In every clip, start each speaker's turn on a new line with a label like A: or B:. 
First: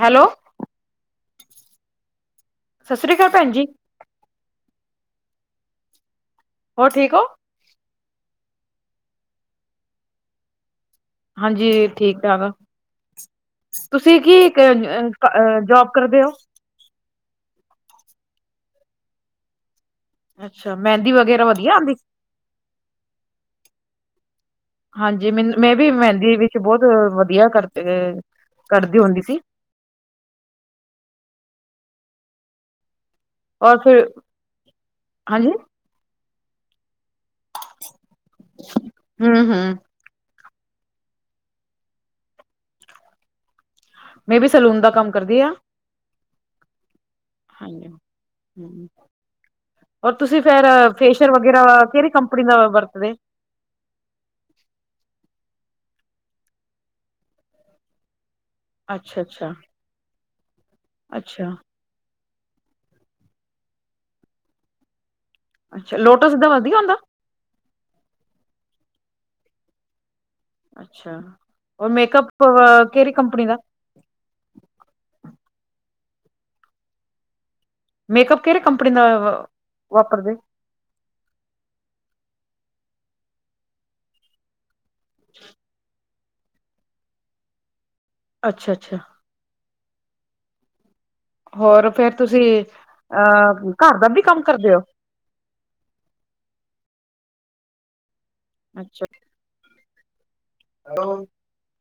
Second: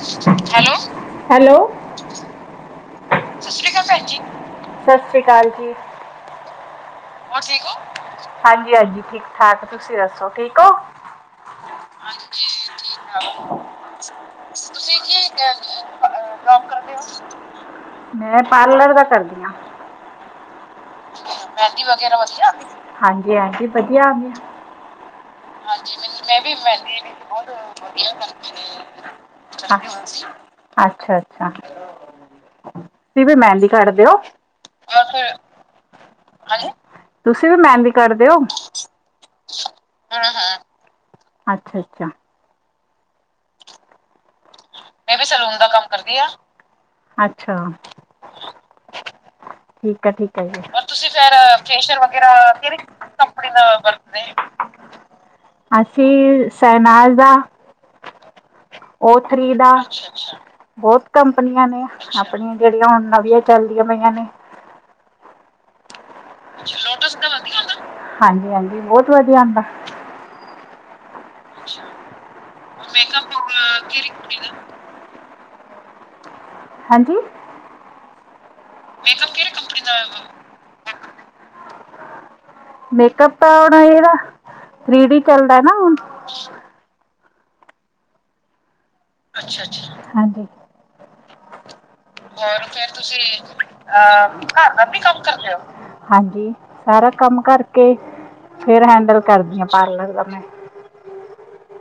A: Hello.
B: Hello
A: ਸ੍ਰੀ ਅਕਾਲ ਭੈਣ
B: ਸਤਿ
A: ਜੀ
B: ਸ਼੍ਰੀ ਅਕਾਲ ਭੈਣ ਜੀ। ਸਤਿ ਸ੍ਰੀ ਅਕਾਲ ਜੀ।
A: ਹੋਰ ਠੀਕ ਹੋ?
B: ਠੀਕ ਹੋ ਹਾਂਜੀ ਹਾਂਜੀ ਠੀਕ ਠਾਕ ਤੁਸੀਂ ਦੱਸੋ ਠੀਕ ਹੋ।
A: ਹਾਂਜੀ ਠੀਕ ਠਾਕ। ਤੁਸੀਂ ਕੀ
B: ਤੁਸੀਂ ਕੀਮ ਕਰਦੇ
A: ਜੋਬ ਕਰਦੇ
B: ਹੋ? ਮੈਂ ਪਾਰਲਰ ਦਾ ਕਰਦੀ ਹਾਂ।
A: ਅੱਛਾ ਮਹਿੰਦੀ ਵਗੈਰਾ ਵ
B: ਕੀ ਹੋਗਿਆ ਨਾ ਵਧੀਆ ਹਾਂਜੀ ਹਾਂਜੀ ਵਧੀਆ।
A: ਹਾਂਜੀ ਮੈਨ ਮੈਂ ਵੀ ਮਹਿੰਦੀ ਵਿਚ ਬੋਤ ਵਧੀਆ ਕਰ ਕਡਦੀ ਹੁੰਦੀ ਸੀ।
B: ਅੱਛਾ, ਅੱਛਾ। ਤੁ ਵੀ ਮਹਿੰਦੀ
A: ਔਰ
B: ਕਢ
A: ਫਿਰ
B: ਦਿਓ?
A: ਹਾਂਜੀ
B: ਤੁਸੀਂ ਵੀ ਮੈਦੀਂ ਕਡਦੇ ਉ
A: ਹੂੰ ਹੂੰ
B: ਹੈਂ ਹੈਂ ਅੱਛਾ ਅੱਛਾ।
A: ਮੈਂ ਵੀ ਸਲੂਨ ਦਾ ਕੰਮ
B: ਮੈਂ ਵੀ
A: ਕਰਦੀ
B: ਸਲੂਨ ਦਾ ਕੰਮ ਕਰਦੀ ਆਂ।
A: ਹਾਂ ਹਮ।
B: ਠੀਕ ਹੈ
A: ਔਰ
B: ਠੀਕ
A: ਤੁਸੀਂ
B: ਹੈ
A: ਫੇਰ
B: ਅਰ ਤੁਸੀ
A: ਫੇਸ਼ੀਅਲ
B: ਜੈਰਾ
A: ਵਗੈਰਾ
B: ਫੇਸ਼ਈਅਰ
A: ਕਿਹੜੀ
B: ਵਗੈਰਾ
A: ਕੰਪਨੀ ਦਾ
B: ਕੇਰੇ
A: ਵਰਤਦੇ
B: ਕਮ ਨ ਬਰਤ ਅਸੀਂ ਸਹਿਨਾਜ਼ ਦਾ। ਓ
A: ਅੱਛਾ ਅੱਛਾ।
B: ਥ੍ਰੀ ਬਹੁਤ
A: ਅੱਛਾ
B: ਕੰਪਨੀਆਂ ਨੇ ਆਪਣੀਆਂ ਜਿਹੜੀਆਂ ਹੁਣ ਨਵੀਆਂ ਚੱਲਦੀਆਂ ਪਈਆਂ ਨੇ
A: ਅੱਛਾ ਲੋਟਸ ਦੇ
B: ਲੋਟਸ ਦਾ ਵਧੀਆ ਹੁੰਦਾ? ਹਾਂਜੀ ਹਾਂਜੀ ਬੋਤ ਵਧੀਆ ਆਂਦਾ।
A: ਅੱਛਾ,
B: ਅੱਛਾ
A: ਔਰ ਮੇਕਅਪ ਵਾ ਆ ਕਿਹੜੀ ਕੰਪਨੀ ਦਾ?
B: [inaudible] ਹਾਂਜੀ
A: ਮੇਕਅਪ ਕਿਹੜੀ ਕੰਪਨੀ ਦਾ ਵਾਰਤਦੇ?
B: ਮੇਅਕਪ ਤਾਂ ਹੁਣ ਇਹਦਾ ਥਰੀ ਡੀ ਚੱਲਦਾ ਨਾ ਹੁਣ। ਹਮ
A: ਅੱਛਾ ਅੱਛਾ।
B: ਅੱਛਾ ਅੱਛਾ, ਹਾਂਜੀ।
A: ਹੋਰ ਫੇਰ ਤੁਸੀਂ
B: ਹੋਰ ਫੇਰ ਤੁਸੀਂ
A: ਅਹ ਘਰ ਦਾ ਵੀ
B: ਅਹ
A: ਕੰਮ ਕਰਦੇ
B: ਘਰ
A: ਹੋ
B: ਦਾ ਵੀ ਕੰਮ ਕਰਦੇ ਹੋ? ਹਾਂਜੀ, ਸਾਰਾ ਕੰਮ ਕਰਕੇ ਫੇਰ ਹੈਂਡਲ ਕਰਦੀ ਹਾਂ ਪਾਰਲਰ ਦਾ ਮੈਂ।
A: ਉਹ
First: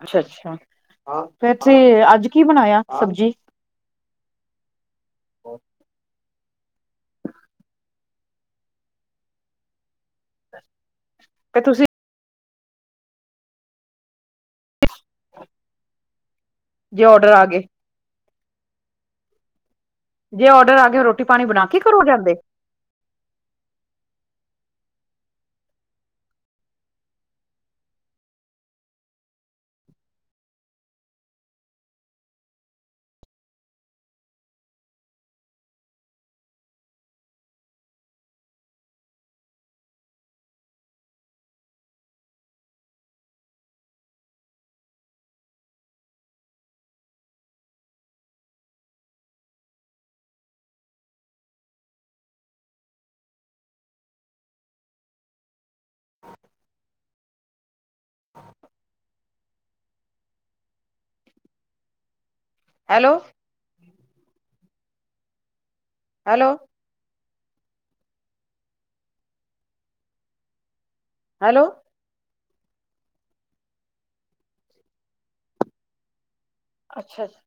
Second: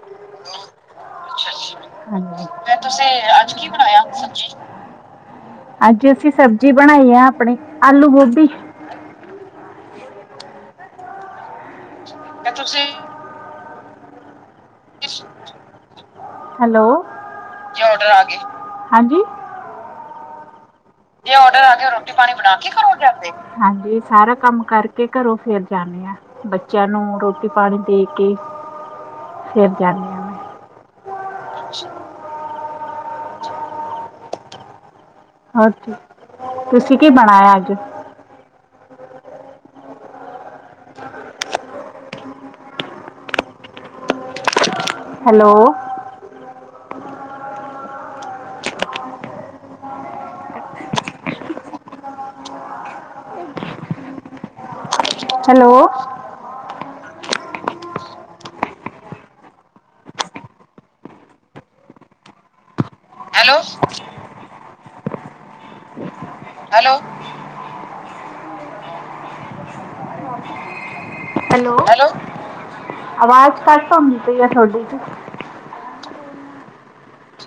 A: ਅੱਛਾ। ਫੇਰ
B: ਅੱਛਾ
A: ਤੁਸੀਂ ਅੱਜ ਕੀ
B: ਹਾਂਜੀ ਫੇਰ
A: ਬਣਾਇਆ
B: ਤੁਸੀਂ
A: ਸਬਜ਼ੀ
B: ਅੱਜ ਕੀ ਬਣਾਇਆ ਸਬਜੀ ਵਿੱਚ? ਅੱਜ ਅਸੀਂ ਸਬਜ਼ੀ ਬਣਾਈ ਆ ਆਪਣੀ ਆਲੂ ਗੋਭੀ।
A: ਫਿਰ ਤੁਸੀਂ।
B: ਤੇ ਤੁਸੀਂ ਹੈਲੋ
A: ਜੇ ਔਡਰ ਆ ਗਏ
B: ਕਿਆ ਆਰਡਰ ਆ ਗਏ ਹਾਂਜੀ।
A: ਜੇ ਆਰਡਰ ਆ ਗਿਆ। ਰੋਟੀ
B: ਜੇ
A: ਪਾਣੀ
B: ਆਰਡਰ
A: ਬਣਾ
B: ਆ
A: ਕੇ
B: ਗਿਆ
A: ਘਰੋਂ
B: ਰੋਟੀ ਪਾਣੀ
A: ਜਾਂਦੇ
B: ਬਣਾ। ਕੀ ਕੰਮ ਕਰਦੇ? ਹਾਂਜੀ ਸਾਰਾ ਕੰਮ ਕਰਕੇ ਘਰੋਂ ਫੇਰ ਜਾਂਨੀ ਆ। ਬੱਚਿਆਂ ਨੂੰ ਰੋਟੀ ਪਾਣੀ ਦੇ ਕੇ ਫਿਰ ਜਾਂਦੀ ਆ। ਮੈਂ ਹੋਰੀ ਤੁਸੀਂ ਕੀ ਬਣਾਇਆ ਅੱਜ? Hello. Hello.
A: Hello.
B: Hello.
A: Hello hello.
B: ਆਵਾਜ਼ ਕੱਟ ਹੁੰਦੀ ਹੈ ਤੁਹਾਡੀ।
A: ਅੱਛਾ ਜੀ।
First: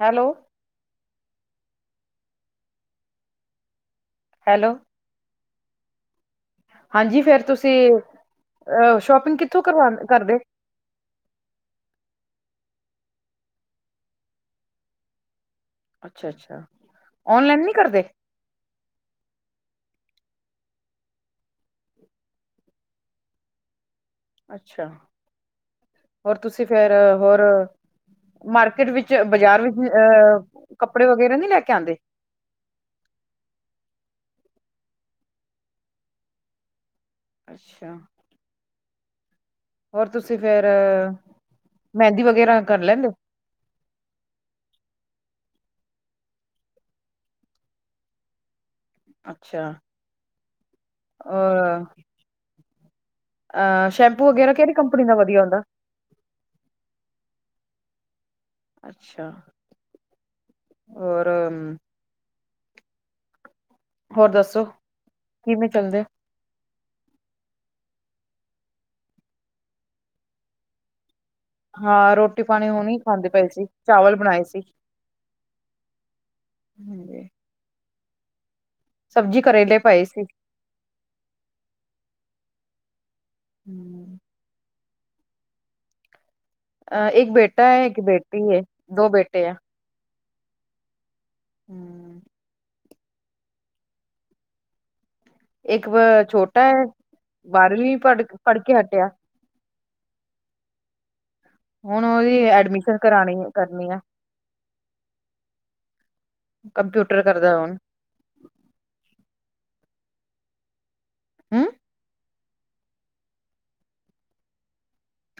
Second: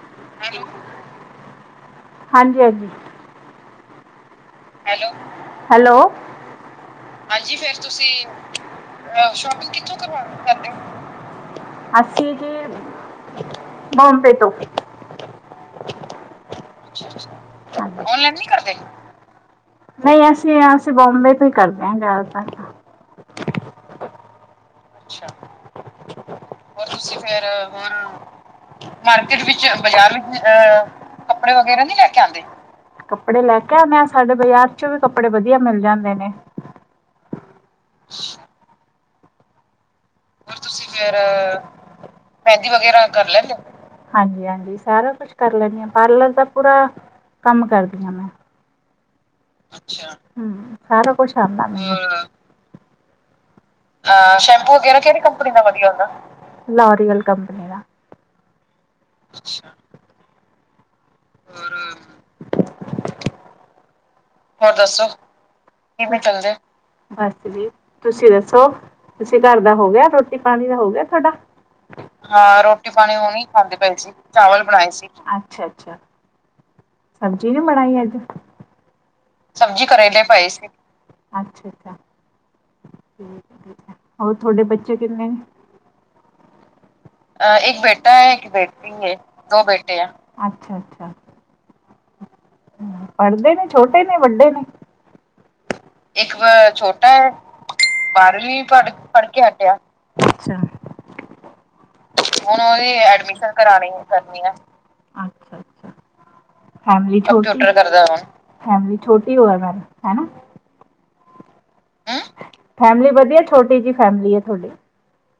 A: ਹੈਲੋ।
B: ਹਾਂਜੀ ਹਾਂਜੀ।
A: Hello
B: hello, hello. ਹਾਂਜੀ ਫੇਰ ਤੁਸੀਂ ਅ ਸ਼ੋਪਿੰਗ ਕਿੱਥੋਂ ਕਰਵਾ ਕਰਦੇ ਹੋ। ਅਸੀਂ ਜੀ ਬੋੰਬੇ ਤੋਂ।
A: ਅੱਛਾ ਅੱਛਾ ਔਨਲਾਈਨ ਨਹੀ ਕਰਦੇ?
B: ਆਨਲਾਈਨ ਨਹੀਂ ਕਰਦੇ, ਨਹੀਂ ਅਸੀਂ ਅਸੀਂ ਬੋਬੇ ਤੋਂ ਹੀ ਕਰਦੇ ਹਾਂ ਜ਼ਿਆਦਾਤਰ।
A: ਅੱਛਾ
B: ਹੋਰ, ਤੁਸੀਂ ਫੇਰ ਹੁਣ।
A: ਮਾਰਕੀਟ ਵਿੱਚ
B: ਮਾਰਕੀਟ
A: ਬਾਜ਼ਾਰ
B: ਵਿੱਚ ਬਜ਼ਾਰ ਵਿੱਚ ਅ
A: ਵਗੈਰਾ ਨਹੀਂ
B: ਕੱਪੜੇ
A: ਕੇ
B: ਵਗੈਰਾ ਨੀ ਲੈ ਕੇ ਆਉਂਦੇ। ਕੱਪੜੇ ਲੈ ਕੇ ਆਉਂਦੇ ਆ ਸਾਡੇ ਬਾਜ਼ਾਰ ਚੋਂ ਵੀ ਕੱਪੜੇ ਵਧੀਆ ਮਿਲ ਜਾਂਦੇ ਨੇ।
A: ਅੱਛਾ
B: ਹ
A: ਹੋਰ ਤੁਸੀਂ ਫੇਰ।
B: ਤੁਸੀ ਫੇਰ ਮਹਿੰਦੀ ਵਗੈਰਾ ਕਰ ਲੈਂਦੇ ਹੋ? ਹਾਂਜੀ, ਹਾਂਜੀ ਸਾਰਾ ਕੁਛ ਕਰ ਲੈਂਦੀ ਹਾਂ ਪਾਰਲਰ ਦਾ ਪੂਰਾ। ਕੰਮ ਕਰਦੀ ਹਾਂ ਮੈਂ। ਅੱਛਾ ਹਮ ਸਾਰਾ ਕੁਝ
A: ਔਰ
B: ਆਉਂਦਾ ਮੈਨੂੰ। ਅ ਸ਼ੈਂਪ ਵਗੈਰਾ ਕਿਹੜੀ ਕੰਪਨੀ ਦਾ ਵਧੀਆ ਹੁੰਦਾ ਲੋਰੀਅਲ ਕੰਪਨੀ ਦਾ।
A: ਅੱਛਾ, ਹੋਰ
B: ਹੋਰ ਹੋਰ ਦੱਸੋ,
A: ਕਿਵੇਂ ਚੱਲਦੇ
B: ਕਿਵੇਂ ਚੱਲਦੇ ਬਸ ਜੀ, ਤੁਸੀਂ ਦੱਸੋ ਤੁਸੀਂ ਘਰ ਦਾ ਹੋ ਗਿਆ ਰੋਟੀ-ਪਾਣੀ ਦਾ ਹੋ ਗਿਆ ਤੁਹਾਡਾ? ਹਾਂ, ਰੋਟੀ-ਪਾਣੀ ਉਹ ਹੀਂ ਖਾਂਦੇ ਪਏ ਸੀ ਚਾਵਲ ਬਣਾਏ ਸੀ, ਅੱਛਾ -ਅੱਛਾ।
A: [inaudible]
B: ਸਬਜੀ ਨਹੀਂ ਬਣਾਈ ਅੱਜ, ਸਬਜ਼ੀ ਕਰੇਲੇ ਪਏ ਸੀ।
A: ਹਮ
B: ਹੋਰ ਤੁਹਾਡੇ ਬੱਚੇ ਕਿੰਨੇ ਨੇ? ਇੱਕ ਬੇਟਾ ਹੈ ਇੱਕ ਬੇਟੀ ਹੈ, ਦੋ ਬੇਟੇ ਆ, ਅੱਛਾ-ਅੱਛਾ।
A: ਹੂੰ।
B: ਪੜ੍ਹਦੇ ਨੇ, ਛੋਟੇ ਨੇ ਵੱਡੇ ਨੇ। ਇੱਕ ਛੋਟਾ ਹੈ,
A: ਬਾਰਵੀਂ ਪੜ ਪੜ੍ਹ
B: ਬਾਰਵੀ
A: ਕੇ ਹਟਿਆ
B: ਪੜ-ਪੜ ਕੇ ਹਟਿਆ। ਅੱਛਾ,
A: ਹੁਣ ਉਹਦੀ
B: ਹੁਣ ਉਹਦੀ
A: ਕਰਾਣੀ
B: ਐਡਮਿਸ਼ਨ
A: ਕਰਨੀ
B: ਕਰਾਣੀ
A: ਆ
B: ਕਰਨੀ ਆ। [unintelligible] ਫੈਮਲੀ
A: ਕੰਪਿਊਟਰ ਕਰਦਾ ਹੁਣ
B: ਛੋਟੀ ਹੋਯਾ ਨਾ ਹੈਨਾ।
A: ਹੂੰ।
B: ਫੈਮਿਲੀ ਵਧੀਆ, ਛੋਟੀ ਜਿਹੀ ਫੈਮਿਲੀ ਹੈ ਤੁਹਾਡੀ।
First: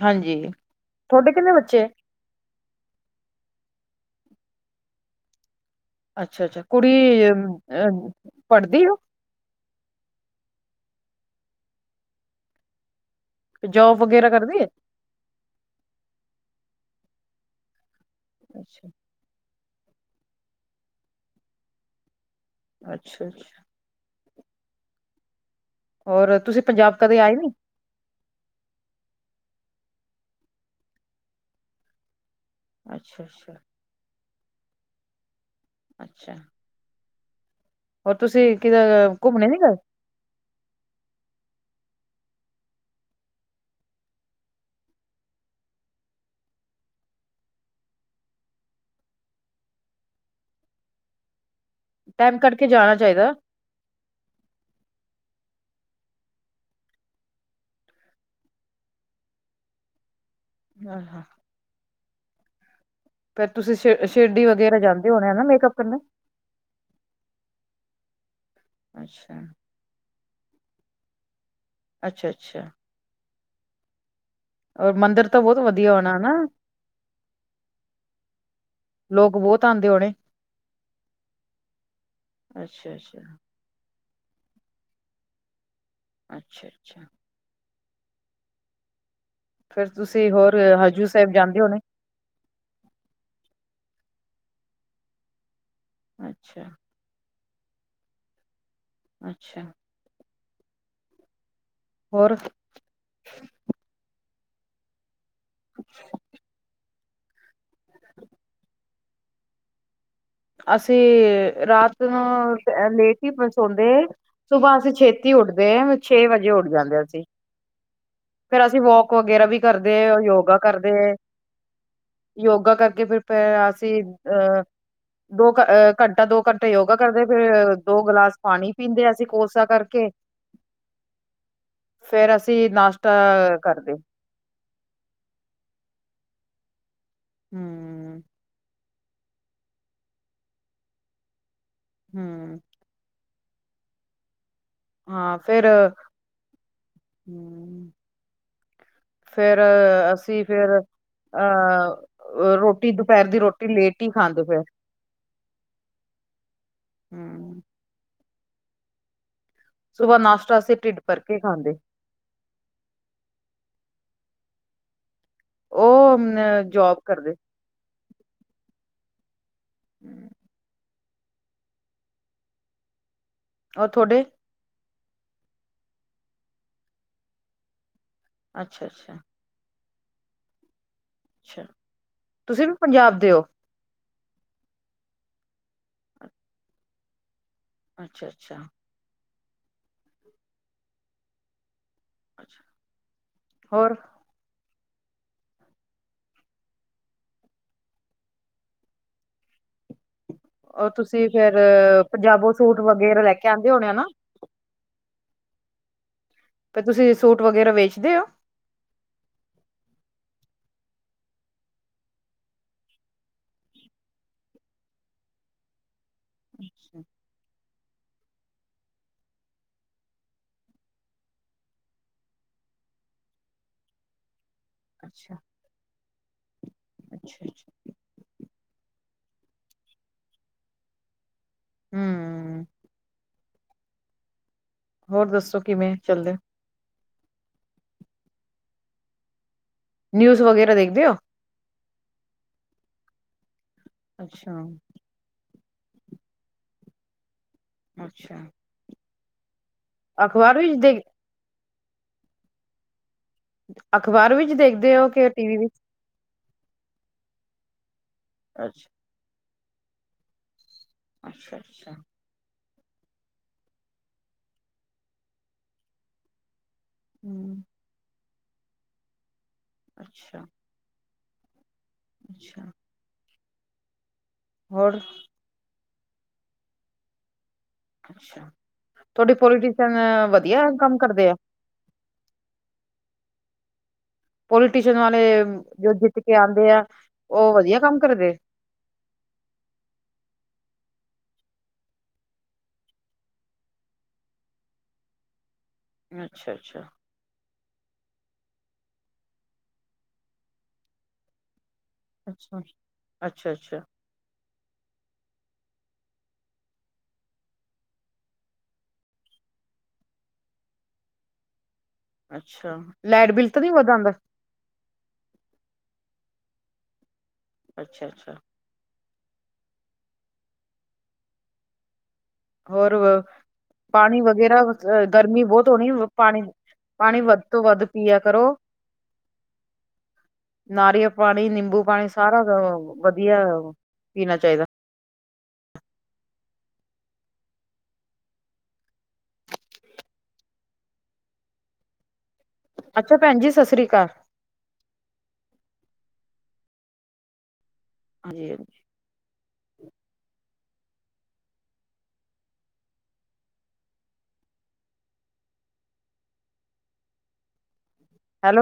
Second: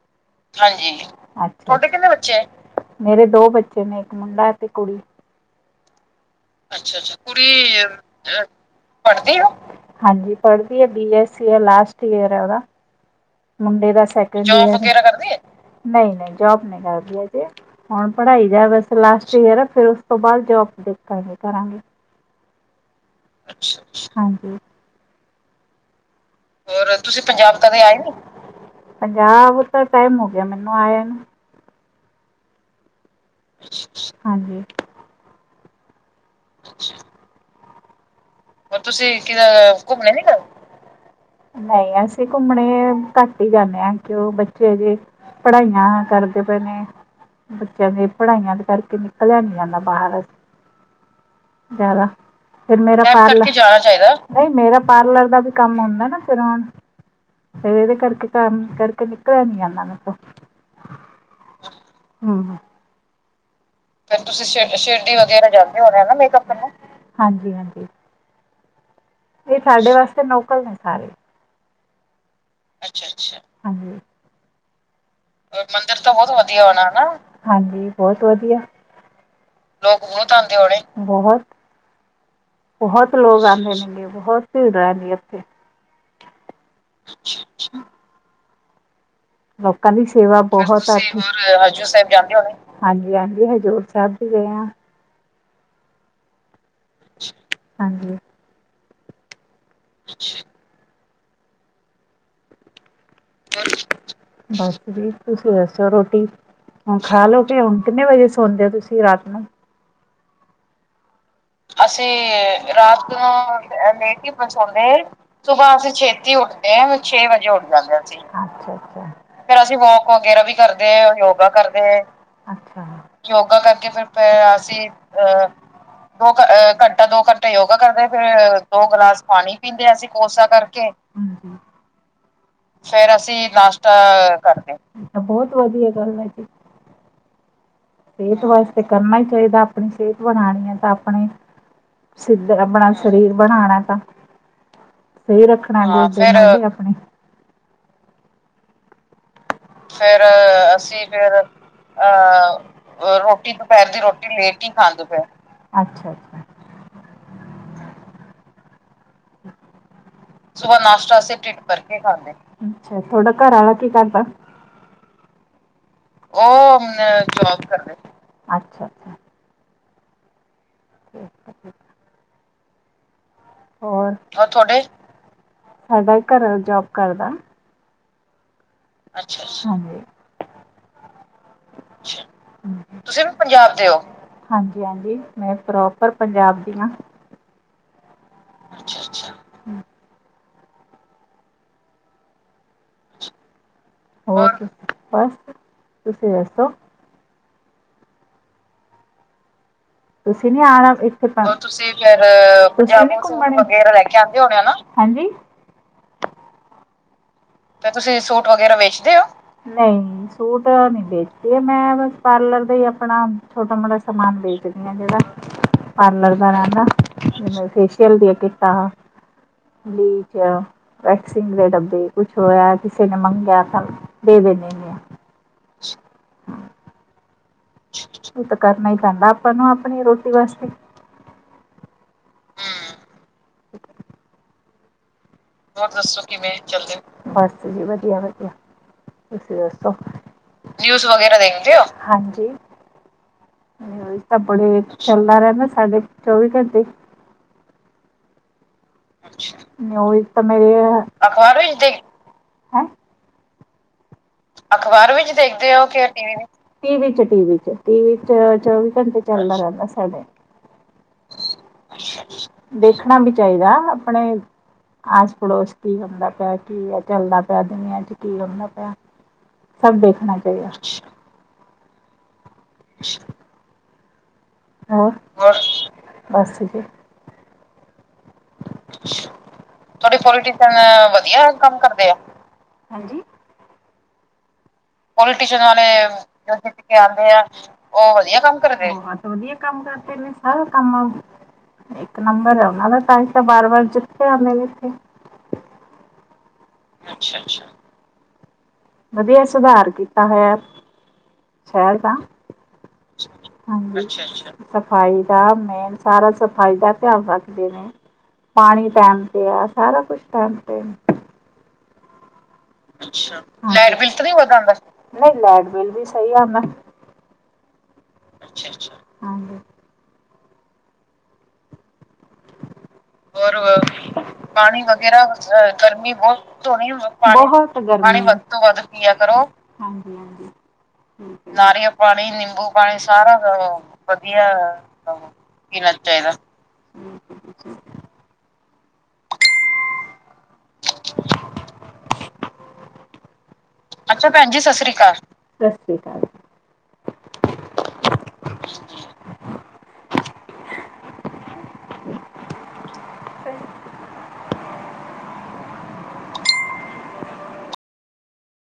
A: ਹਾਂਜੀ
B: ਹਾਂਜੀ,
A: ਤੁਹਾਡੇ ਕਿੰਨੇ
B: ਤੁਹਾਡੇ ਕਿੰਨੇ ਬੱਚੇ ਆ? ਮੇਰੇ ਦੋ ਬੱਚੇ ਨੇ ਇੱਕ ਮੁੰਡਾ ਤੇ ਕੁੜੀ।
A: ਅੱਛਾ ਅੱਛਾ ਕੁੜੀ
B: ਅੱਛਾ-ਅੱਛਾ, ਕੁੜੀ ਏ
A: ਪੜ੍ਹਦੀ ਉਹ
B: ਪੜ੍ਹਦੀ ਆ। ਹਾਂਜੀ, ਪੜ੍ਹਦੀ ਹੈ ਬੀ ਐੱਸਸੀ ਹੈ ਲਾਸਟ ਈਅਰ ਹੈ ਉਹਦਾ। ਮੁੰਡੇ
A: ਜੋਬ
B: ਦਾ
A: ਵਗੈਰਾ
B: ਸੈਕੰਡ
A: ਕਰਦੀ
B: ਇਅਰ,
A: ਹੈ
B: ਜੋਬ ਵਗੈਰਾ ਕਰਦੀ ਹੈ ਨਹੀਂ-ਨਹੀ ਜੋਬ ਨ ਕਰਦੀ ਏ ਅਜੇ। ਪੜ੍ਹਾਈ ਜਾ
A: ਅੱਛਾ
B: ਵੈਸੇ ਲਾਸਟ ਈਅਰ ਆ ਫਿਰਰ ਉਸ ਤੋਂ ਬਾਅਦ ਜੋ ਆਪ ਜੋਬ ਦੇਖਾਂਗੇ, ਕਰਾਂਗੇ।
A: ਅੱਛਾ। ਅੱਛਾ
B: ਹਾਂਜੀ।
A: ਔਰਤ
B: ਤੁਸੀਂ ਪੰਜਾਬ ਕਦੇ ਆਏ ਹੋ? ਪੰਜਾਬ ਦਾ ਟਾਈਮ ਹੋ ਗਿਆ ਮੈਨੂੰ ਆਯਾ ਨੂੰ।
A: ਅੱਛਾ-ਅੱਛਾ।
B: ਹਾਂਜੀ।
A: ਅੱਛਾ।
B: ਅੱਛਾ।
A: ਹੋਰ ਤੁਸੀਂ ਕਿਦਰ ਘੁੰਮਣੇ ਨੀ ਗਏ?
B: ਘੁੰਮਣੇ ਨੀ ਗਏ? ਨਹੀਂ, ਅਸੀਂ ਘੁੰਮਣੇ ਘੱਟ ਹੀ ਜਾਂਦੇ ਹਾਂ ਕਿ ਬੱਚੇ ਹਜੇ ਪੜ੍ਹਾਈਆਂ ਕਰਦੇ ਪਏ ਨੇ। ਬੱਚਿਆਂ ਦੀ ਪੜ੍ਹਾਈਆਂ ਦੇ ਕਰਕੇ ਨਿਕਲਿਆ ਨਹੀਂ ਜਾਂਦਾ ਬਾਹਰ।
A: [inaudible]
B: ਜ਼ਿਆਦਾ,
A: ਟਾਈਮ ਕੱਢ ਕੇ
B: ਫਿਰ
A: ਜਾਣਾ
B: ਮੇਰਾ
A: ਚਾਹੀਦਾ
B: ਪਾਰਲਰ ਨਹੀਂ ਮੇਰਾ ਪਾਰਲਰ ਦਾ ਵੀ ਕੰਮ ਹੁੰਦਾ ਨਾ। ਫਿਰ-ਫਿਰ ਇਹਦੇ ਕਰਕੇ ਕੰਮ ਕਰਕੇ ਨਿਕਲਿਆ ਨੀ ਜਾਂਦਾ ਮੇਰੇ ਤੋ।
A: ਹਾਂ-ਹਾਂ।
B: ਹੂੰ।
A: ਫਿਰ ਤੁਸੀਂ ਸ
B: ਫੇਰ ਤੁਸੀਂ ਸਿਰਠੀ ਵਗੈਰਾ ਜਾਂਦੇ ਹੋਣੇ ਮੇਕਪ ਕਰਨੇ ਹਾਂਜੀ।
A: ਅੱਛਾ।
B: ਇਹ ਸਾਡੇ ਵਾਸਤੇ ਲੋਕਲ ਨੇ ਸਾਰੇ।
A: ਅੱਛਾ-ਅੱਛਾ।
B: ਅੱਛਾ-ਅੱਛਾ, ਹਾਂਜੀ।
A: ਔਰ ਮੰਦਿਰ ਤਾਂ ਬਹੁਤ ਵਧੀਆ
B: ਮੰਦਿਰ ਤਾਂ
A: ਹੋਣਾ
B: ਬਹੁਤ
A: ਨਾ
B: ਵਧਿਆ ਹੋਣਾ ਨਾ, ਹਾਂਜੀ ਬਹੁਤ ਵਧੀਆ।
A: ਲੋਕ ਬਹੁਤ ਆ
B: ਲੋਕ ਬਹੁਤ ਆਂਦੇ ਹੋਣੇ, ਬਹੁਤ।
A: ਅੱਛਾ
B: ਬਹੁਤ
A: ਅੱਛਾ
B: ਲੋਕ ਆਉਂਦੇ ਨੇਗੇ, ਬਹੁਤ ਭੀੜ ਰਹਿੰਦੀ ਉੱਥੇ।
A: ਅੱਛਾ-ਅੱਛਾ।
B: ਅੱ ਅੱਛਾ [unintelligible]
A: ਫੇਰ
B: ਲੋਕਾਂ ਦੀ
A: ਤੁਸੀਂ
B: ਸੇਵਾ
A: ਹੋਰ
B: ਬਹੁਤ [unintelligible]
A: ਹਜ਼ੂਰ ਜਾਂਦੇ ਹੋਣੇ
B: ਸਾਹਿਬ ਜਾਂਦੇ ਹੋ। ਹਾਂਜੀ, ਹਾਂਜੀ ਹਜ਼ੂਰ ਸਾਹਿਬ ਵੀ ਗਏ ਹਾਂ।
A: ਅੱਛਾ।
B: ਹਾਂਜੀ।
A: ਅੱਛਾ।
B: ਅੱਛਾ।
A: ਹੋਰ।
B: ਬਸ ਜੀ, ਤੁਸੀਂ ਦੱਸੋ ਰੋਟੀ? ਹ ਖਾ ਲਓ, ਕੇ ਹੁਣ ਕਿੰਨੇ ਵਜੇ ਸੋਂਦੇ ਹੋ ਤੁਸੀਂ ਰਾਤ ਨੂੰ?
A: ਅਸੀਂ। ਰਾਤ ਨੂੰ
B: ਅਸੀਂ, ਰਾਤ
A: ਲੇਟ ਹੀ ਸੌਦੇ
B: ਨੂੰ ਲੇਟ ਹੀ
A: ਸੁਬਾਹ
B: ਸੋਂਦੇ
A: ਅਸੀਂ
B: ਹ
A: ਛੇਤੀ ਉੱਠਦੇ
B: ਸੁਬਾਹ ਅਸੀਂ
A: ਛੇ
B: ਛੇਤੀ
A: ਵਜੇ
B: ਉੱਠ ਇਹ
A: ਜਾਂਦੇ ਅਸੀਂ
B: ਛੇ ਵਜੇ ਉੱਠ ਜਾਂਦੇ ਅਸੀ,
A: ਫੇਰ ਅਸੀਂ ਵੋਕ ਵਗੈਰਾ ਵੀ
B: ਫੇਰ ਅਸੀਂ
A: ਕਰਦੇ
B: ਵੋਕ ਵਗੈਰਾ ਵੀ
A: ਯੋਗਾ
B: ਕਰਦੇ ਯੋਗਾ ਕਰਦੇ
A: ਯੋਗਾ ਕਰਕੇ ਫਿਰ
B: ਯੋਗਾ ਕਰਕੇ,
A: ਅਸੀਂ
B: ਫਿਰ
A: ਅਹ
B: ਅਸੀਂ ਅਹ
A: ਦੋ ਕ ਅ
B: ਦੋ ਘ ਘੰਟਾ ਦੋ ਘੰਟਾ ਯੋਗਾ ਕਰਦੇ
A: ਗਿਲਾਸ
B: ਫੇਿਰ
A: ਪਾਣੀ
B: ਦੋ
A: ਪੀਂਦੇ
B: ਗਲਾਸ
A: ਅਸੀਂ
B: ਪਾਣੀ
A: ਕੋਸਾ
B: ਪੀਂਦੇ, ਅਸੀਂ
A: ਕਰਕੇ
B: ਕੋਸਾ ਕਰਕੇ।
A: ਫੇਰ ਅਸੀਂ ਨਾਸ਼ਤਾ
B: ਫੇਰ, ਅਸੀਂ ਲਾਸਟ
A: ਕਰਦੇ
B: ਕਰਦੇ। ਆ, ਬਹੁਤ ਵਧੀਆ ਗੱਲ ਹੈ।
A: ਹਮ
B: ਸਿਹਤ ਵਾਸਤੇ ਕਰਨਾ ਹੀ ਚਾਹੀਦਾ, ਆਪਣੀ ਸਿਹਤ ਬਣਾਉਣੀ ਹੈ ਤਾਂ ਆਪਣੇ ਸਿੱਧ
A: ਹਮ
B: ਆਪਣਾ ਸਰੀਰ ਬਣਾਉਣਾ ਤਾਂ।
A: ਹਾਂ,
B: ਸਹੀ
A: ਫੇਿਰ
B: ਰੱਖਣਾ
A: ਹਮ।
B: ਗੋਡੇ ਮੋਢੇ ਆਪਣੇ
A: ਫੇਰ
B: ਫਿਰ,
A: ਅਸੀਂ ਫੇਰ
B: ਅਸੀਂ ਫੇਰ ਅਹ,
A: ਰੋਟੀ ਦੁਪਹਿਰ ਦੀ
B: ਰੋਟੀ ਦੁਪਰ ਦੀ
A: ਲੇਟ ਹੀ
B: ਰੋਟੀ
A: ਖਾਂਦੇ ਫੇਰ
B: ਲੇਟ ਹੀ ਖਾਂ ਦ ਫ
A: ਹਮ। ਸੁਬਾਹ ਨਾਸ਼ਤਾ ਅਸੀਂ
B: ਸ਼ਗੋ
A: ਢਿੱਡ
B: ਨਾਸ਼ਤਾ
A: ਭਰ
B: ਅਸੀ
A: ਕੇ
B: ਢਿੱਡ
A: ਖਾਂਦੇ
B: ਭਰ ਕੇ ਖਾਂਦੇ। ਤਾਡਾ ਘਰ ਆਾਲਾ ਕੀ ਕਰਦਾ?
A: ਉਹ ਜੋਬ ਕਰਦੇ।
B: ਕਰਦੇ। ਅੱਛਾ, ਅੱਛਾ।
A: ਹਮ। [unintelligible]
B: ਠੀਕ। [unintelligible]
A: ਉਹ
B: ਹੋਰ,
A: ਤੁਹਾਡੇ
B: ਹੋਰ ਥਾਡੇ? ਸਾਡਾ ਘਰਆਲਾ ਜੋਬ ਕਰਦਾ।
A: ਅੱਛਾ, ਅੱਛਾ।
B: ਹ [unintelligible]
A: ਅੱਛਾ ਤੁਸੀਂ ਵੀ ਪੰਜਾਬ
B: ਤੁਸੀਂ
A: ਦੇ
B: ਵੀ
A: ਹੋ
B: ਪੰਜਾਬ ਦੇ ਹੋ? ਹਾਂਜੀ, ਹਾਂਜੀ ਮੈਂ ਪ੍ਰੋਪਰ ਪੰਜਾਬ ਦੀ ਹਾਂ।
A: ਅੱਛਾ, ਅੱਛਾ।
B: ਅੱਛਾ, ਅੱਛਾ।
A: ਹੋਰ?
B: ਹੋਰ, ਬਸ ਤੁਸੀਂ ਦੱਸੋ? ਤੁਸੀਂ ਨੀ
A: ਉਹ
B: ਆਣਾ?
A: ਤੁਸੀਂ
B: ਇਥੇਮੈ
A: ਫੇਰ ਪੰਜਾਬੋ ਸੂਟ ਵਗੈਰਾ ਲੈ ਕੇ ਆਉਂਦੇ ਹੋਣੇ ਆ ਨਾ
B: [unintelligible] [unintelligible] ਹਾਂਜੀ।
A: ਤੇ ਤੁਸੀਂ ਸੂਟ ਵਗੈਰਾ
B: ਤੇ
A: ਵੇਚਦੇ
B: ਤੁਸੀਂ
A: ਹੋ
B: ਸੂਟ ਵਗੈਰਾ ਵੇਚਦੇ ਹੋ? ਸੂਟ ਨੀ ਵੇਚਦੀ, ਮੈਂ ਬ ਪਾਰਲਰ ਦਾ ਹੀ ਆਪਣਾ ਛੋਟਾ ਮੋਟਾ ਸਮਾਨ ਵੇਚਦੀ ਹਾਂ ਜਿਹੜਾ ਪਾਰਲਰ ਦਾ ਰਹਿਦਾ। [unintelligible] ਫੇਸ਼ੀਅਲ ਦੀਆਂ ਕਿਟਾਂ, ਬਲੀਚ ਵੈਕਸਿੰਗ ਦੇ ਡੱਬੇ। ਕੁਛ ਹੋਇਆ, ਕਿਸੇ ਨੇ ਮੰਗਿਆ ਤਾਂ ਦੇ ਦੇਦੇ।
A: ਅੱਛਾ, ਅੱਛਾ, ਅੱਛਾ।
B: ਤ ਕਰਨਾ ਹੀ ਪੈਂਦਾ, ਆਪਾਂ ਨੂੰ ਆਪਣੀ ਰੋਟੀ ਵਾਸਤੇ।
A: ਹੂ ਹੋਰ ਦੱਸੋ।
B: ਹੋਰ
A: ਕਿਵੇਂ
B: ਦੱਸੋ
A: ਚੱਲਦੇ
B: ਕਿਵੇ ਚੱਲੇ ਔ, ਜੀ ਵਧੀਆ ਵਧੀਆ ਤੁਸੀਂ ਦੱਸੋ,
A: ਨਿਊਜ਼ ਵਗੈਰਾ
B: ਨਿਊਜ਼
A: ਦੇਖਦੇ ਹੋ
B: ਵਗੈਰਾ ਦੇਖਦੇ ਹੋ, ਹਾਂਜੀ ਤਾਂ
A: ਅੱਛਾ
B: ਬੜੇ ਚੱਲਦਾ ਰਹਿੰਦਾ ਸਾਡੇ ਚੌਵੀ ਘੰਟੇ।
A: ਅੱਛਾ।
B: ਅੱਛਾ, ਔ ਹੀ ਤਾਂ
A: ਅਖ਼ਬਾਰ
B: ਮੇਰੇ
A: ਵਿੱਚ ਦੇਖ
B: ਅਖਬਾਰ
A: ਹ [unintelligible] ਅਖ਼ਬਾਰ ਵਿੱਚ ਦੇਖਦੇ ਹੋ
B: ਅਖਬਾਰ
A: ਕਿ
B: ਵਿਚ
A: ਟੀਵੀ ਵਿੱਚ?
B: ਦੇਖਦੇ ਓ ਕਿ ਟੀਵੀ, ਟੀਵੀ ਚ ਟੀਵੀ ਚ
A: ਅੱਛਾ,
B: ਚੌਵੀ ਘੰਟੇ ਚਲਦਾ ਰਹਿੰਦਾ ਸਾਡੇ
A: ਅੱਛਾ ਅੱਛਾ।
B: ਦੇਖਣਾ ਵੀ ਚਾਹੀਦਾ, ਆਪਣੇ ਆਸ ਪੜੋਸ ਕੀ ਹੁੰਦਾ ਪਿਆ ਕੀ ਹੈ ਚੱਲਦਾ
A: ਹੂੰ।
B: ਪਿਆ ਦੁਨੀਆਂ ਚ, ਕੀ ਹੁੰਦਾ ਪਿਆ, ਸਭ ਦੇੇਖਣਾ
A: ਅੱਛਾ,
B: ਚਾਹੀਦਾ
A: ਅੱਛਾ।
B: ਅੱਛਾ। ਹੋਰ ਬਸ ਠੀਕ ਐ
A: ਅੱਛਾ, ਤੁਹਾਡੀੇ
B: ਤੁਹਾਡੇ
A: ਪੋਲੀਟੀਸ਼ਨਅ ਵਧੀਆ
B: ਪੋਲੀਟੀਸ਼ਨ
A: ਕੰਮ ਕਰਦੇ ਆ
B: ਵਧੀਆ ਕੰਮ ਕਰਦੇ ਐ, ਹਾਂਜੀ
A: ਪੋਲੀਟੀਸ਼ਨ
B: ਪੋਲੀਟੀਸ਼ਨ
A: ਜੋ
B: ਵਾਲੇ,
A: ਜਿੱਤ ਕੇ
B: ਜੋ
A: ਆਂਦੇ
B: ਜਿੱਤ
A: ਆ
B: ਕੇ ਆਉਂਦੇ ਆ
A: ਵਧੀਆ ਕੰਮ
B: ਉਹ
A: ਕਰਦੇ?
B: ਵਧੀਆ ਕੰਮ। ਬਹੁਤ ਵਧੀਆ ਕੰਮ ਕਰਦੇ ਨੇ, ਸਾਰਾ ਕੰਮ ਆ। ਇੱਕ ਨੰਬਰ ਹੈ ਉਹਨਾ ਦਾ, ਤਾ ਹੀ ਤਾਂ ਬਾਰ ਵਾਰ ਜਿੱਥੇ ਆਉਦੇ ਨੇਥੇ।
A: ਅੱਛਾ ਅੱਛਾ।
B: ਅੱਛਾ ਅੱਛਾ। ਵਧੀਆ ਸੁਧਾਰ ਕੀਤਾ ਹੋਇਆ ਸ਼ੈਦ ਹਾਂ,
A: ਅੱਛਾ। ਅੱਛਾ, ਅੱਛਾ,
B: ਹਾਂਜੀ ਸਫ਼ਾਈ ਦਾ, ਮੇਨ ਸਾਰਾ ਸਫ਼ਾਈ ਦਾ ਧਿਆਨ ਰੱਖਦੇ ਨੇ। ਪਾਣੀ ਟਾਈਮ ਤੇ ਆ, ਸਾਰਾ ਕੁਛ ਟਾਈਮ ਤੇ
A: ਅੱਛਾ। ਲਾਈਟ ਬਿੱਲ ਤਾਂ ਨੀ ਵੱਧ
B: ਲਾਈਟ ਬਿਲ
A: ਆਂਦਾ?
B: ਤੇ ਨੀ ਵੱਧ ਆਂਦਾ, ਨਹੀਂ ਲਾਈਟ ਬਿਲ ਵੀ ਸਹੀ ਆਂਦਾ
A: ਅੱਛਾ ਅੱਛਾ।
B: ਅੱਛਾ ਅੱਛਾ ਹਾਂਜੀ
A: ਹੋਰ ਵ
B: ਹੋਰ। ਪਾਣੀ ਵਗੈਰਾ
A: ਗਰਮੀ ਬਹੁਤ
B: ਅ
A: ਹੋਣੀ
B: ਗਰਮੀ
A: ਪਾਣੀ
B: ਬਹੁਤ ਧੋਣੀ,
A: ਪਾਣੀ ਵੱਧ ਤੋਂ ਵੱਧ ਪੀਆ
B: ਪਾਣੀ ਵੱਧ
A: ਕਰੋ।
B: ਤੋਂ ਵੱਧ। ਪਿਆ ਕਰੋ, ਹਾਂਜੀ ਹਾਂਜੀ
A: ਨਾਰੀਅਲ ਪਾਣੀ, ਨਿੰਬੂ
B: ਨਾਰੀਅਲ ਪਾਣੀ,
A: ਸਾਰਾ
B: ਨਿੰਬੂ ਪਾਣੀ, ਸਾਰਾ
A: ਵਧੀਆ ਪੀਣਾ
B: ਵਧੀਆ।
A: ਚਾਹੀਦਾ।
B: ਹਾ ਹਾ ਪੀਣਾ ਚਾਹੀਦਾ [unintelligible]
A: ਅੱਛਾ ਭੈਣ ਜੀ ਸਤਿ ਸ੍ਰੀ ਅਕਾਲ
B: ਅੱਛਾ ਭੈਣਜੀ ਸਤਿ ਸ਼੍ਰੀ ਅਕਾਲ, ਸਤਿ ਸ਼੍ਰੀ ਅਕਾਲ
A: ਹਾਂਜੀ ਹਾਂਜੀ
B: [unintelligible]
A: ਹੈਲੋ